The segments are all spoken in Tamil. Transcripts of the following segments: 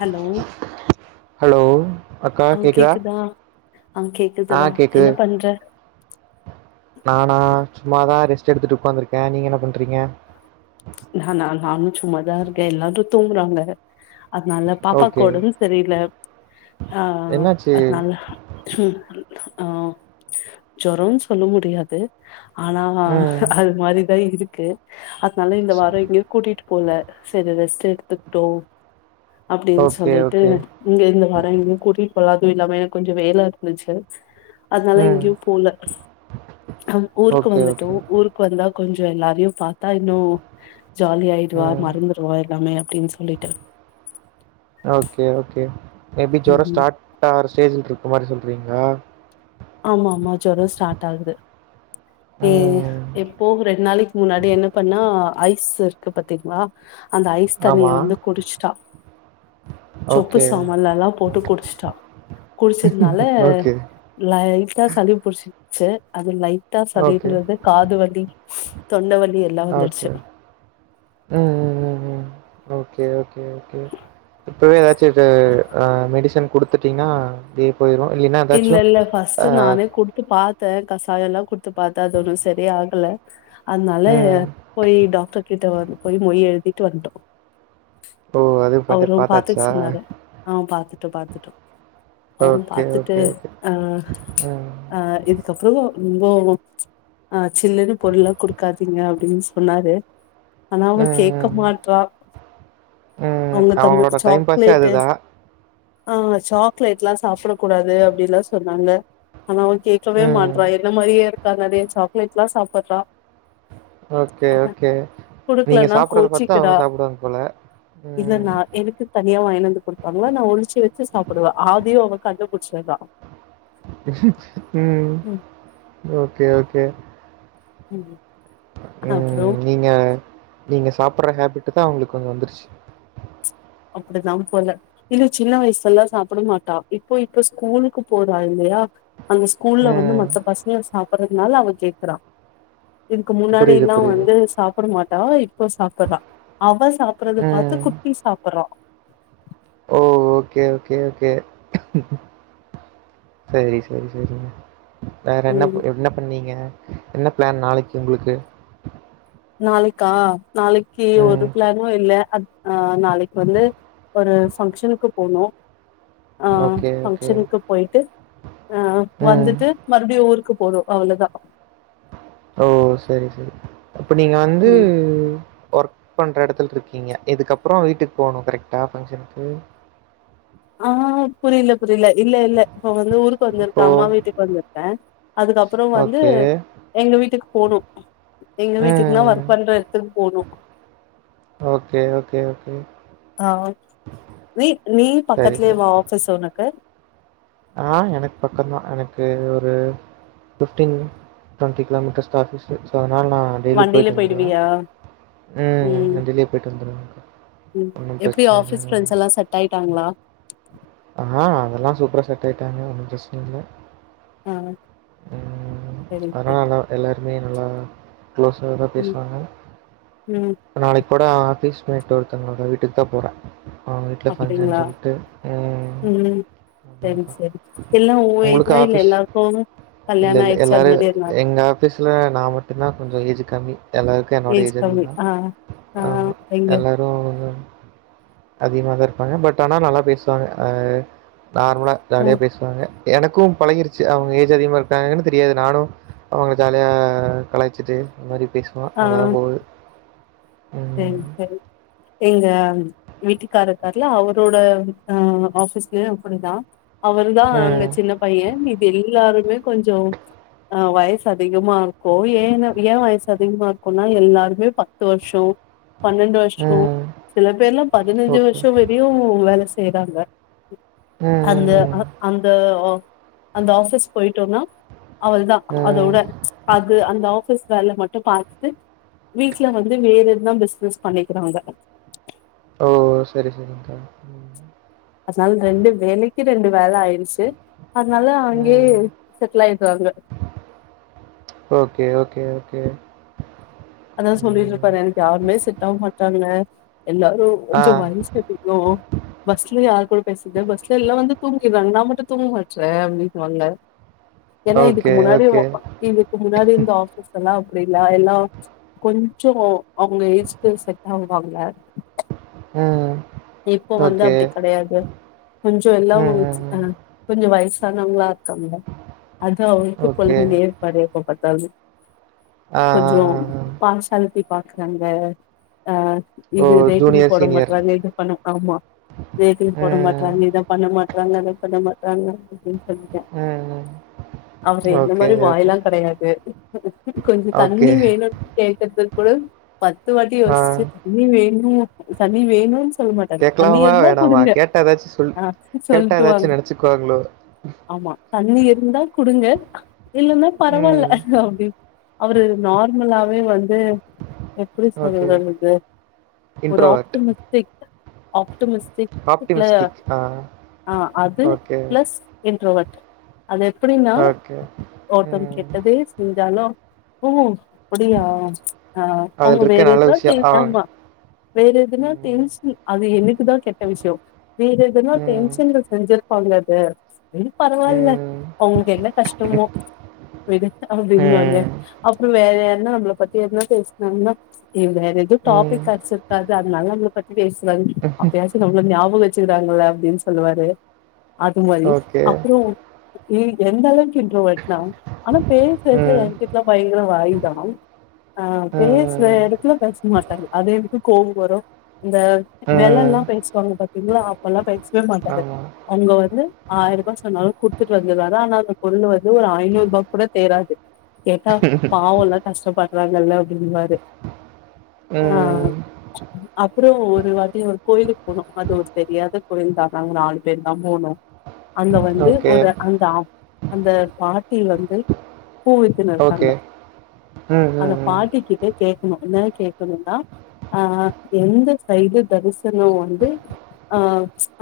ஹலோ ஹலோ அக்கா அ கேட்குதா கேக்குதா அ ஆ கேக்குதுதா கேட்குது என்ன பண்ற நானா சும்மாதான் ரெஸ்ட் எடுத்துட்டு உட்காந்துருக்கேன் நீங்க என்ன பண்றீங்க ந நா நானு சும்மாதா இருக்கேன் எல்லாரும் தூங்குறாங்க அதனால பாப்பவுக்கு ஓகே உடம்பு செரியில்ல என்னாச்சு அதனால ஆ ஜொரோனு சொல்ல முடியாது ஆனா ம் அது மாதிரிதான் இருக்கு இருக்கு அது நால இந்த வாரம் எங்கயும் கூட்டிட்டு போல செரி ரெஸ்ட் எடுத்துக்கிட்டோம் அப்டின்னு ஓகே சொல்லிட்டு ஓகே இங்க இருந்து வரன் என்ன கூட்டிட் அதும் இல்லாம எனக்கு கொஞ்சம் வேலை இருந்துச்சு அதனால ம் எங்கேயும் போல ஊருக்கு ஓகே ஓகே வந்துட்டோம் ஊருக்கு வந்தா கொஞ்சம் எல்லாரையும் பாத்தா இன்னும் ஜாலிய ஆயிடுவா ம் மறந்துடுவா எல்லாமே அப்படின்னு சொல்லிட்டரு ஓகே ஓகே மேபி ஜொரோம் ம் ஸ்டார்ட் ஆகுற ஸ்டேஜ் இருக்கு மாதிரி சொல்லி அப்படிங்களா ஆமா ஆமா ஜொரோம் ஸ்டார்ட் ஆகுது ஏஹ ம் எப்போ ரெண்டு நாளைக்கு முன்னாடி என்ன பண்ணா ஐஸ் இருக்கு பாத்தீங்களா அந்த ஐஸ் தண்ணிய ஆமாம் வந்து குடிச்சுட்டா சொப்பு ஓகே சாமான்ல எல்லாம் போட்டு குடிச்சுட்டா குடிச்சதுனால ஓகே லைட்டா சளி பிடிச்சு ச்சு அது லைட் டா ஓகே சளின்றது காதுவலி ஓகே உஹம் உம் உம் ஓகே ஓகே ஒகே இப்பவே ஏதாச்ச இது அ மெடிசன்டு பாத்திங்கன்னா இல்ல -இல்ல ஃபர்ஸ்ட்நானே குடுத்து பா கசாயம் எல்லாம் குடுத்து பார்த்தா அது ஒன்னும் செரியாகல அதனால ம். போய் டாக்டர் கிட்ட வந்து போய் மொய் எழு இட்டுவண்டோம் ஓ அதுவும் பட்டு பாத்தாச்சா ட்டொ பாத்துட்டோ அவரும் ஓகே, பாத்து ட்டு ஓகே, ஓகே. ‌அ ம். அ இதுக்கப்றோ ரொம்பொ ஆ சில்லுன்னு பொருள்லா குடுக்காதீங்க அப்டின் சொன்னாரு ஆனா அவ ம், கேக்க ம், மாட்றா ம். அவுங்க தம்பி அவங்களோட டைம் பாஸே சாக்லேட்டு அதுதான். அ அ சாக்லேட்லா சாப்புட குடாது அப்டில்லா சொன்னாங்க ஆனா அவ கேக்கவே ம். மாட்றா என்ன மாரியே இரு க்கா நறைய சாக்லேட்லா சாப்புட்றா ஓகே, ஓகே. நீங்க குடுக்லன்னா சாப்பிடுறத பாத்து கோச்சிக்கிடா அவங்க சாப்பிடுவாங்க போல. இல்ல ம், நா எனக்கு தனியா வாங்கிணந்து குடுப்பாங்களா நா ஒளிச்சு வச்சு சாப்டுவ ஆதியு அவ கண்டுபுச்சர்றா ம் ஓகே ஓகே ம் அப்புறோ ம் நீங்க நீங்க சாப் புர்ற ஹேபிட்டு தா அவுங்ளுக் கொஞ்ச வந்துருச்சு அப்டிதாம்போல இல்ல சின்ன வயசுலல்லா சாப்புட மாட்டா இப்பொ இப்ப ஸ்கூலுக்கு போறா இல்லயா அங்க ஸ்கூல்ல வந்து ம். மத்த பசங்க சாப் புறதுனால அவ கேக்குறா இதுக்கு புரியுது, முன்னாடில்லா புரியுது. வந்து சாப்புட மாட் டா இ ப்ப சாப்புர்றா‌ அவ சாப்புறத பாத்து ம். குட்டி சாப் புட்றா ஓ ஓகே ஓகே ஓகே சேரி செரி செரி வேறென்ன ம் ப என்ன பண்ணீங்க என்ன ப்ளான் நாளைக்கு உங்ளுக்கு? நாளைக்கா நாளக்கி ஒரு ம். ப்ளானு இல்ல அ அ நாளைக்கு வந்து ஒரு ஃபங்க்ஷனுக்கு போனு ஆ ஓகே, ஓகே. பங்க்ஷனுக்கு போயிட்டு அ ம். வந்துட்டு மறுபடியு ஊருக்கு போனு அவ்ளதா ஓ செரி செரி இப்ப நீங்க வந்து ம் ஒர்க் பண்ற எடத்துல்ருக்கீங்க இதுக்கப்றோ வீட்டுக் போணு கரெக்ட்டா ஃபங்க்ஷன்க்கு ஆ புரில புரில இல்ல இல்ல இப்ப வந்து ஊருக்கு வந்துருக்க இப்போ அம்மா வீட்டுக்கு வந்துருக்கே அதுக்கப்புறொ வந்து ஓகே. எங்க வீட்டுக்கு போணு எங்க வீட்டுக்னா ம். ஒர்க் பண்ற எட்த்துக்கு போணு ஓகே, ஓகே, ஓகே. ஆஹ நீ நீ சரி, பக்கத்தலவே வா ஆஃபிஸ் உனக்க ஆஹ் எனக்கு பக்க்தான் எனக்கு ஒரு பிப்டீன் டுவெண்டி கிலோமீட்டர் ஆபீஸ் சொ நான் னா டெய்லியி வண்டில போயி்ட்டு வந்துடுவேன் போயிடுவியா ம் நான் வண்டியிலயே போயிட்டு வந்துடுவேன் ம் எப்படி ஆபீஸ் ஃபிரண்ட்ஸ் எல்லாம் செட் ஆயிட்டாங்களா செட்டாயி ட்டாங்க ஒன்னும் பிரச்சனை இல்லை ஆஹ் செரி செரி மே நல்லா குளோஸா தான் பேசுவாங்க ம் நாளைக்கு கூட ஆபீஸ்மேட் ஒருத்தவங்களோடா வீட்டுக்கு தான் போறேன் அவன் வீட்டுல பங்க்ஷன் அப்டிங்களா சொல்லிட்டு ஆ ம் உம் சரி சரி எல்லா உ உங்களுக்கு ஏஜா இல்ல ஆபீஸ் எல்லாருக்கு இல்ல கல்யாண ஆயிடுச்சு எல்லார அது மாரி இருந்தா எங்க ஆபீஸ்ல நான் மட்டுதம்தா கொஞ்ச ஏஜ் கம்மி எல்லாருக்கும் என்னோட ஏஜ் அதிகம் கம்மி அது தான் ஆ ஆ ஆமா எங்க எல்லாரும் வ அதிகமாக தா இருப்பாங்க பட் ஆனா நல்லா பேசுவாங்க நார்மலா ஆ ஜாலியா பேசுவாங்க எனக்கும் பழகிடுச்சி அவங்க ஏஜ் அதிகமாக இருக்காங்கன்னு தெரியாது நானும் அவங்க ஜாலியா கலாயச்சிட்டு இ மாதிரி பேசுவான் அவ்ளோதான் போவுது சேரி சேரி எங்க வீட்டுக்காரர் இருக்காருல்ல அவரோட ஆபீஸ்லயும் அப்படிதா அவர்தான் அங்க ம். சின்ன பையன் இது எல்லாருக் கொஞ்சம் ஆஹ வயசு அதிகமா இருக்கும் ஏ ஏன் வயசு அதிகமா இருக்கும்னா எல்லாருமே பத்து வருஷம் பன்னெண்டு வருஷம் ம். சில பேர்லாம் பதினைஞ்சு ஓகே. வருஷம் வரையும் வேலை செய்றாங்க ம். அந்த ம். ஆ ம். அந்த அந்த ஆபிஸ் போயிட்டோம்னா அவ்ளோதான் ம். அதோட அது அந்த ஆபிஸ் வேல மட்டும் பார்த்துட்டு வீட்டுல வந்து வேல எ என்ன பிசினஸ் பண்ணிடுதா அவங்க ஓ செரி செரிங்கா அதனால ரெண்டு வேலைக்கு ரெண்டு வேலை ஆயிடுச்சு அதனால அங்கேயே ம். செட்டில் ஆயடுராங்க சேர் அதான் சொல்லிட்டு இருப்பாரு எனக்கு யாருமே செட்டாகமாட்டாங்க எல்லாரும் ஆ. கொஞ்சம் வயசுல அதிகோம் பஸ்லய பேசிட்டே பஸ்ல எல்லாம் வந்து தூங்கிடுறாங்க நான் மட்டும் தூங்க மாட்டுறேன் அப்படின்னுவாங்க ஏன்னா இதுக்கு ஓகே, முன்னாடி ஓகே. இதுக்கு முன்னாடி இருந்த ஆஃபீஸ்லலாம் அப்படிலா எல்லாம் கொஞ்சம் அவங்க ஏஜ்க்கு செட் ஆவாங்க உஹம் இப்போ வந்து அப்படி கெடையாது கொஞ்சம் எல்லாம் ம். ம். அ ம். கொஞ்சம் வயசு பண்ணுவாங்களா அது அவருக்கு ஓகே. பொலம்பினே இருப்பார் எப்பபாத் சாலரி ஆ, ஆ, கொஞ்சம் ஆ, ஆ. பாசல்டி பாக்குறாங்க ஆஹ ஓ! இது வெய்ட்டிங் ஜூனியர், சீனியர். போடமாட்ராங்க இது ப ஆமா வெய்டிங்போட ம். மாட்டாறங்க இதான் பண்ண மாட்ட ங்க கிட்டறங்க [unintelligible] அதபண்ணமாட்ரங்க வின்பண்ணிட ம். ம். அவரு என்ன ஓகே, மாதிரி வாய் ஓகே. கெடையாது சொல்லிட்டேன் அவரு எந்த மாதிரி வாய்ல்லாம் கெடையாது கொஞ்சம் ஓகே. தண்ணி வேணும்னு கே்கறதுக்கு கூட பத்து வாட்டி ஆ. யோசிச்சு தண்ணி வேணும் தண்ணி வேணும் செய்ய மாட்டார் தண்ணி கேட்கலாமா? இருந்தா வேணாமா? குடுங்க கேட்டா ஏதாச்சும் சொல் கேட்டா சொல்லிட்டு வாங்க ஏதாச்சும் நெனச்சுக்குவாங்களோ? ஆமா தண்ணி இருந்த கொடுங்க இல்லைன்னா பரவாயில்ல ம். அப்படி அவரு நார் மல்லப் வந்து எப்படி ஓகே. சொல்றது ஒரு இன்ட்ரோவர்ட். ஆப்டமிஸ்க் ஆப்டமிஸ்க்லா ஆப்டிமிஸ்டிக். ஆ. அது ஓகே, பிளஸ் இன்ட்ரோவிட் அது எப்படின்னா ஓகே. ஒருத்தவன் ம். கெட்டதே செஞ்சாலும் உம்ம் அப்படியா ஆஹ் அதில அவங்க இருக்க வேற நல்ல எதுனா விஷயம். தேன் ஆ. ஆமா வேற எதுனா ம். சேல்ஸ் அது எனக்கு தா கெட்ட விஷயம் வேற எதனா ம். டென்ஷன்ல செஞ்ச பண்றது விடு பரவாயில்ல ம். அவங்களுக்கு என்ன கஷ்டமோ விடு அப்படின்னு வாங்க ம். அப்புறம் வேற யார ன்னா நம்மள பத்தி எதுன்ன பேசினாங்கன்னா இ் வேற எது ம். டாபிக் கெடச்சிருக்காது அது நல்லவங்ள பத் பேசுனாங் அப்பயாச்சு நம்ள ஞாபக வ ச்சுக்கிடாங்கள்ல அப்டின் சொல்லுவாரு அது மாதிரி ஓகே. அப்றோ நீ எந்தளவு க்கு இன்ட்ரோவெட்னா ஆனா பேசுற [unintelligible] ஏ ம். கிட்லா பயங்கர வாயி தா ஆ ம். பேசுற ம். எடத்துல பேச மாட்டாரு அது எனக்கு கோவ வரு இந்த ம். ம். வெலல்லா பேசுவாங்க பாத்தீங்ளா அப்பல்லா பேசவெ மாட்டாரு ஆமா. அவுங்க வந்து ஆயருபா சொன்னாலு குடுத்துட்டு வந்துருவாரு ஆனா அந்த பொருளு வந்து ஒரு ஐநூறுபாக்கு கூட தேறாது கேட்டா பாவொல்ல கஷ்டப்பட் றாங்கள்ல அப்டிம்பாரு ம். ஆ அப்றோ ஒரு வாட்டி ஒரு கோயிலுக் போனோ அது ஒரு தெரியாத கோயில் தா நாங்க நாலு பேர் தா போனோ அங்க வந்து ஓகே. ஒரு அந்தா அந்த பாட் டி வந்து பூவித்துனு ஓகே. இருக்காங்க ம். அந்த ம். ம். பாட்டிக்கிட்ட கேக்கணு [unintelligible] கேக்கனுன்னா அ அ எந்த சைடு தரிசனொ வந்து ஆ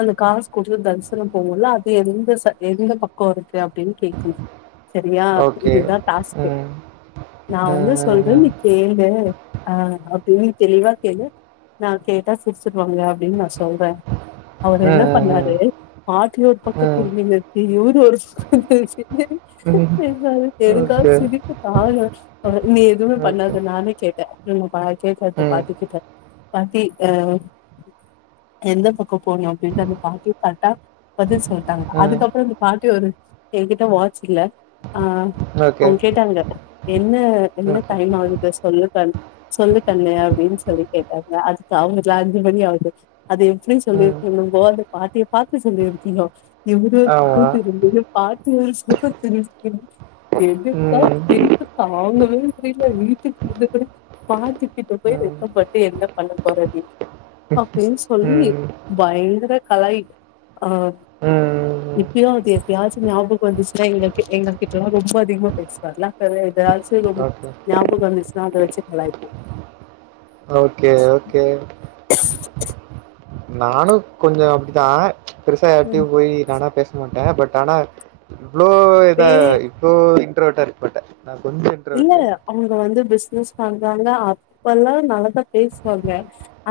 அந்த காசு குடுத்து தரிசனம் போவோல்ல அது எந்த ச எந்த பக்கொ இருக்கு அப்டின் கேக்கணு சரியா ஓகே. இதுதா டாஸ்க்கு ம். நா வந்த ம். சொல்ற ம். நீ கேளு ஆ அப்டிய நீ தெளிவா கேளு நா கேட்டா சிரிச்சுர்வாங்க அப்டின் நா சொல்றே அவர் என்ன ம். பண்ணாரு பாட்டி ஒரு ம். பக்கொ ம். திரும்பினுர்க்கு இவர் ஒரு பக்கொ திரும்பினு ம். ம். பேசுனாரு எனக்கா ஓகே. சிரிப்பு தாங்கல அ நீ எதுமே ஓகே. பண்ணாத நானே கேட்டே ம் பா கேட்டெ அந்த ம். பாட்டிக்கிட்ட பாட்டி அ எந்த பக்க போணு அப்டின்ட்டு அந்த பாட்டிய பாத்தா பதில் சொல்ட்டாங்க ம். அதுக்கப்றொ அந்த பாட்டி ஒரு ஏ கிட்ட வாட்ச் இல்ல ஆ ஓகே. அவுங் கேட்டாங்க என்ன என்ன ஓகே. டைம் ஆவுது சொல்லு கண் சொல்லு கண்ணு அப்டின் சொல்லி கேட் டாங்க அதுக்கு அவுங்கட்ல அஞ்சு மணி ஆவுது அது எப்டி ம். சொல்லியிருக்கணும்போ அந்த பாட்டிய பாத்து சொல்லியிருக்கனு இவுரு ஒரு பக்கொ ஆமா. திரும்பினு பாட்டி ஒரு பக்கொ திரும்பிக்கினு எனக்கா ம். சிரிப்பு தாங்கவே முடில வீட்டுக்கு வந்து கூட பாட்டிக்கிட்ட போய் ம். வெக்கப்பட் டு என்ன பண்ண போற நீ அப்டின் சொல்லி ம். பயங்கர கலாய் ஆ ம். ம். இப்பயு அது எப்பயாச்சு ஞாபக வந்துச்சுன்னா எங்ககி எங்க கிட்டல்லா ரொம்ப அதிகமா பேசுவார்ல அப்ப எதாச்சு ரொ ஓகே. ஞாபக வந்துச்சுன்னா அத வச்சு கலாய்ப்போ ஓகே ஓகே [unintelligible] நானு கொஞ்சொ அப்டிதா பெருசா யார்ட்டயு ம். போய் நானா பே ச மாட்டே பட் ஆனா இவ்ளோ இதா பே இவ்ளோ இ இன்ட்ரோவட்டா இருக்கமாட்டே இல்ல அவங்க வந்து பிசினஸ் பண்றாங்க அப்பல்லா நல்லாதா பேசுவாங்க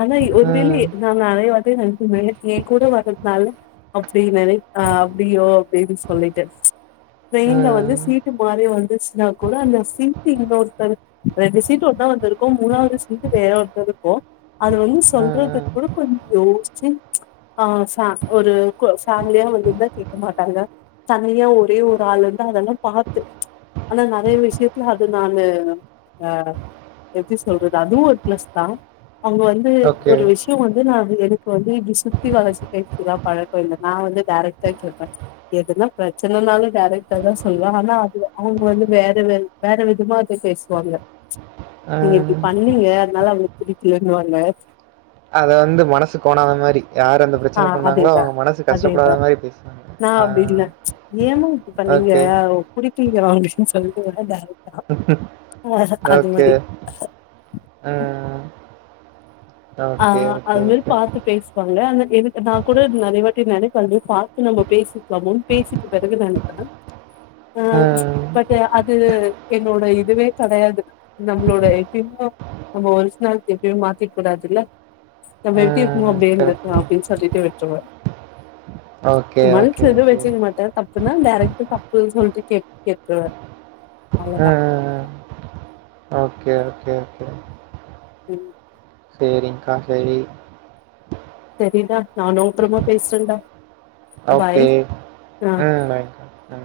அனா ஒரு வேளி ம். நாங்க அரைய [unintelligible] என் கூட வர்றதுனால அப்டி நினை அப்படியோ அப்டின்னு சொல்லிட்டு ட்ரெயின்ல வந்து ம். சீட்டு மாறி வந்துச்சுன்னா கூட அந்த சீட் இன்னொருத்த ரெண்டு சீட்டு ஒன்னா வந்துருக்கு மூணாவது சீட்டு வேற ஒருத்தர் இருக்கு அது வந்து ம். சொல்றது ம். கூட கொஞ் யோசிச்சு ஆ ச ஒரு கு ஃபேமிலியா வந்துிருந்தா கேட்க மாட்டாங்க தனியா ஒரே ஒரு ஆள் இருந்து அதெல்லா பார்த்து ஆனா நறைய விஷய அது நானு அ எப்டி சொல்றது அதுவு ஒரு ப்ளஸ் தா அவங்க வந்து ஓகே. ஒரு விஷயோ வந் நா அது எனக்கு வந்து இப்டி சுத்தி வளச்சி பேசிலா பழக்கோ இல்ல நா வந்து டேரக்டா கேப்ப எதுனா பிரச்சனைனாலு டேரக்டா தா சொல்வே ஆனா அது அவங்க வந்து வேற வேற வேற விதமா அத பேசுவாங்க நீங்க இப்டி ம். பண்ணீங்க அதனால அவங்களுக்கு புடிக்கலன்னுவாங்க அத வந்து மனசு கோனாத மாரி யார் அந்த ஆ பிரச்சனை பண்ணாங்களோ, அதேதா அவங்க மனசு அதேதா கஷ்டப்படாத மாரி பேசுவாங்க. நா ஆ. அப்டி இல்ல ஏமா இப்டி பண்ணீங்க ஓகே. குடி [unintelligible] ண்டஷ சொல்லிட் கூட டேரக்ட் ஓகே அ ஆ அது மரி பாத்து பேசுவாங்க அந்த இதுக்கு நா கூட நறையவாட்டி நினைப்பே பாத்து நம்ம பேசிக்கலாமோனு பேசிட்டு பிறகு நனைப்பே அ ம். பட் அது என்னோட இதுவே கிடையாது நம்மளோட எப்பயுமே நம்ம ஒரிசனாலிட்டி எப்யும் மாத்திக் கூடாதுல்ல நம்ம எப்டி இருக்கமோ ம். அப்டியே கரெக்ட் தான். இருந்துருக்களா அப்டின்னு சொல்லிட்டு விட்டுருவ ஓகே, ஓகே, மனுசுல எதுவு ஓகே. வச்சுக்க மாட்டே தப் னா டேராக்டா தப்புன்னு சொல்ட்டு கேட்டுருவே அ, அ, அவ்வுளதா அ. ஓகே ஓகே ஓகே ம் சேரி்கா சேரி தெரியிதா நானு அப்றமா பேசுறென்டா ஓகே அ பாய் அ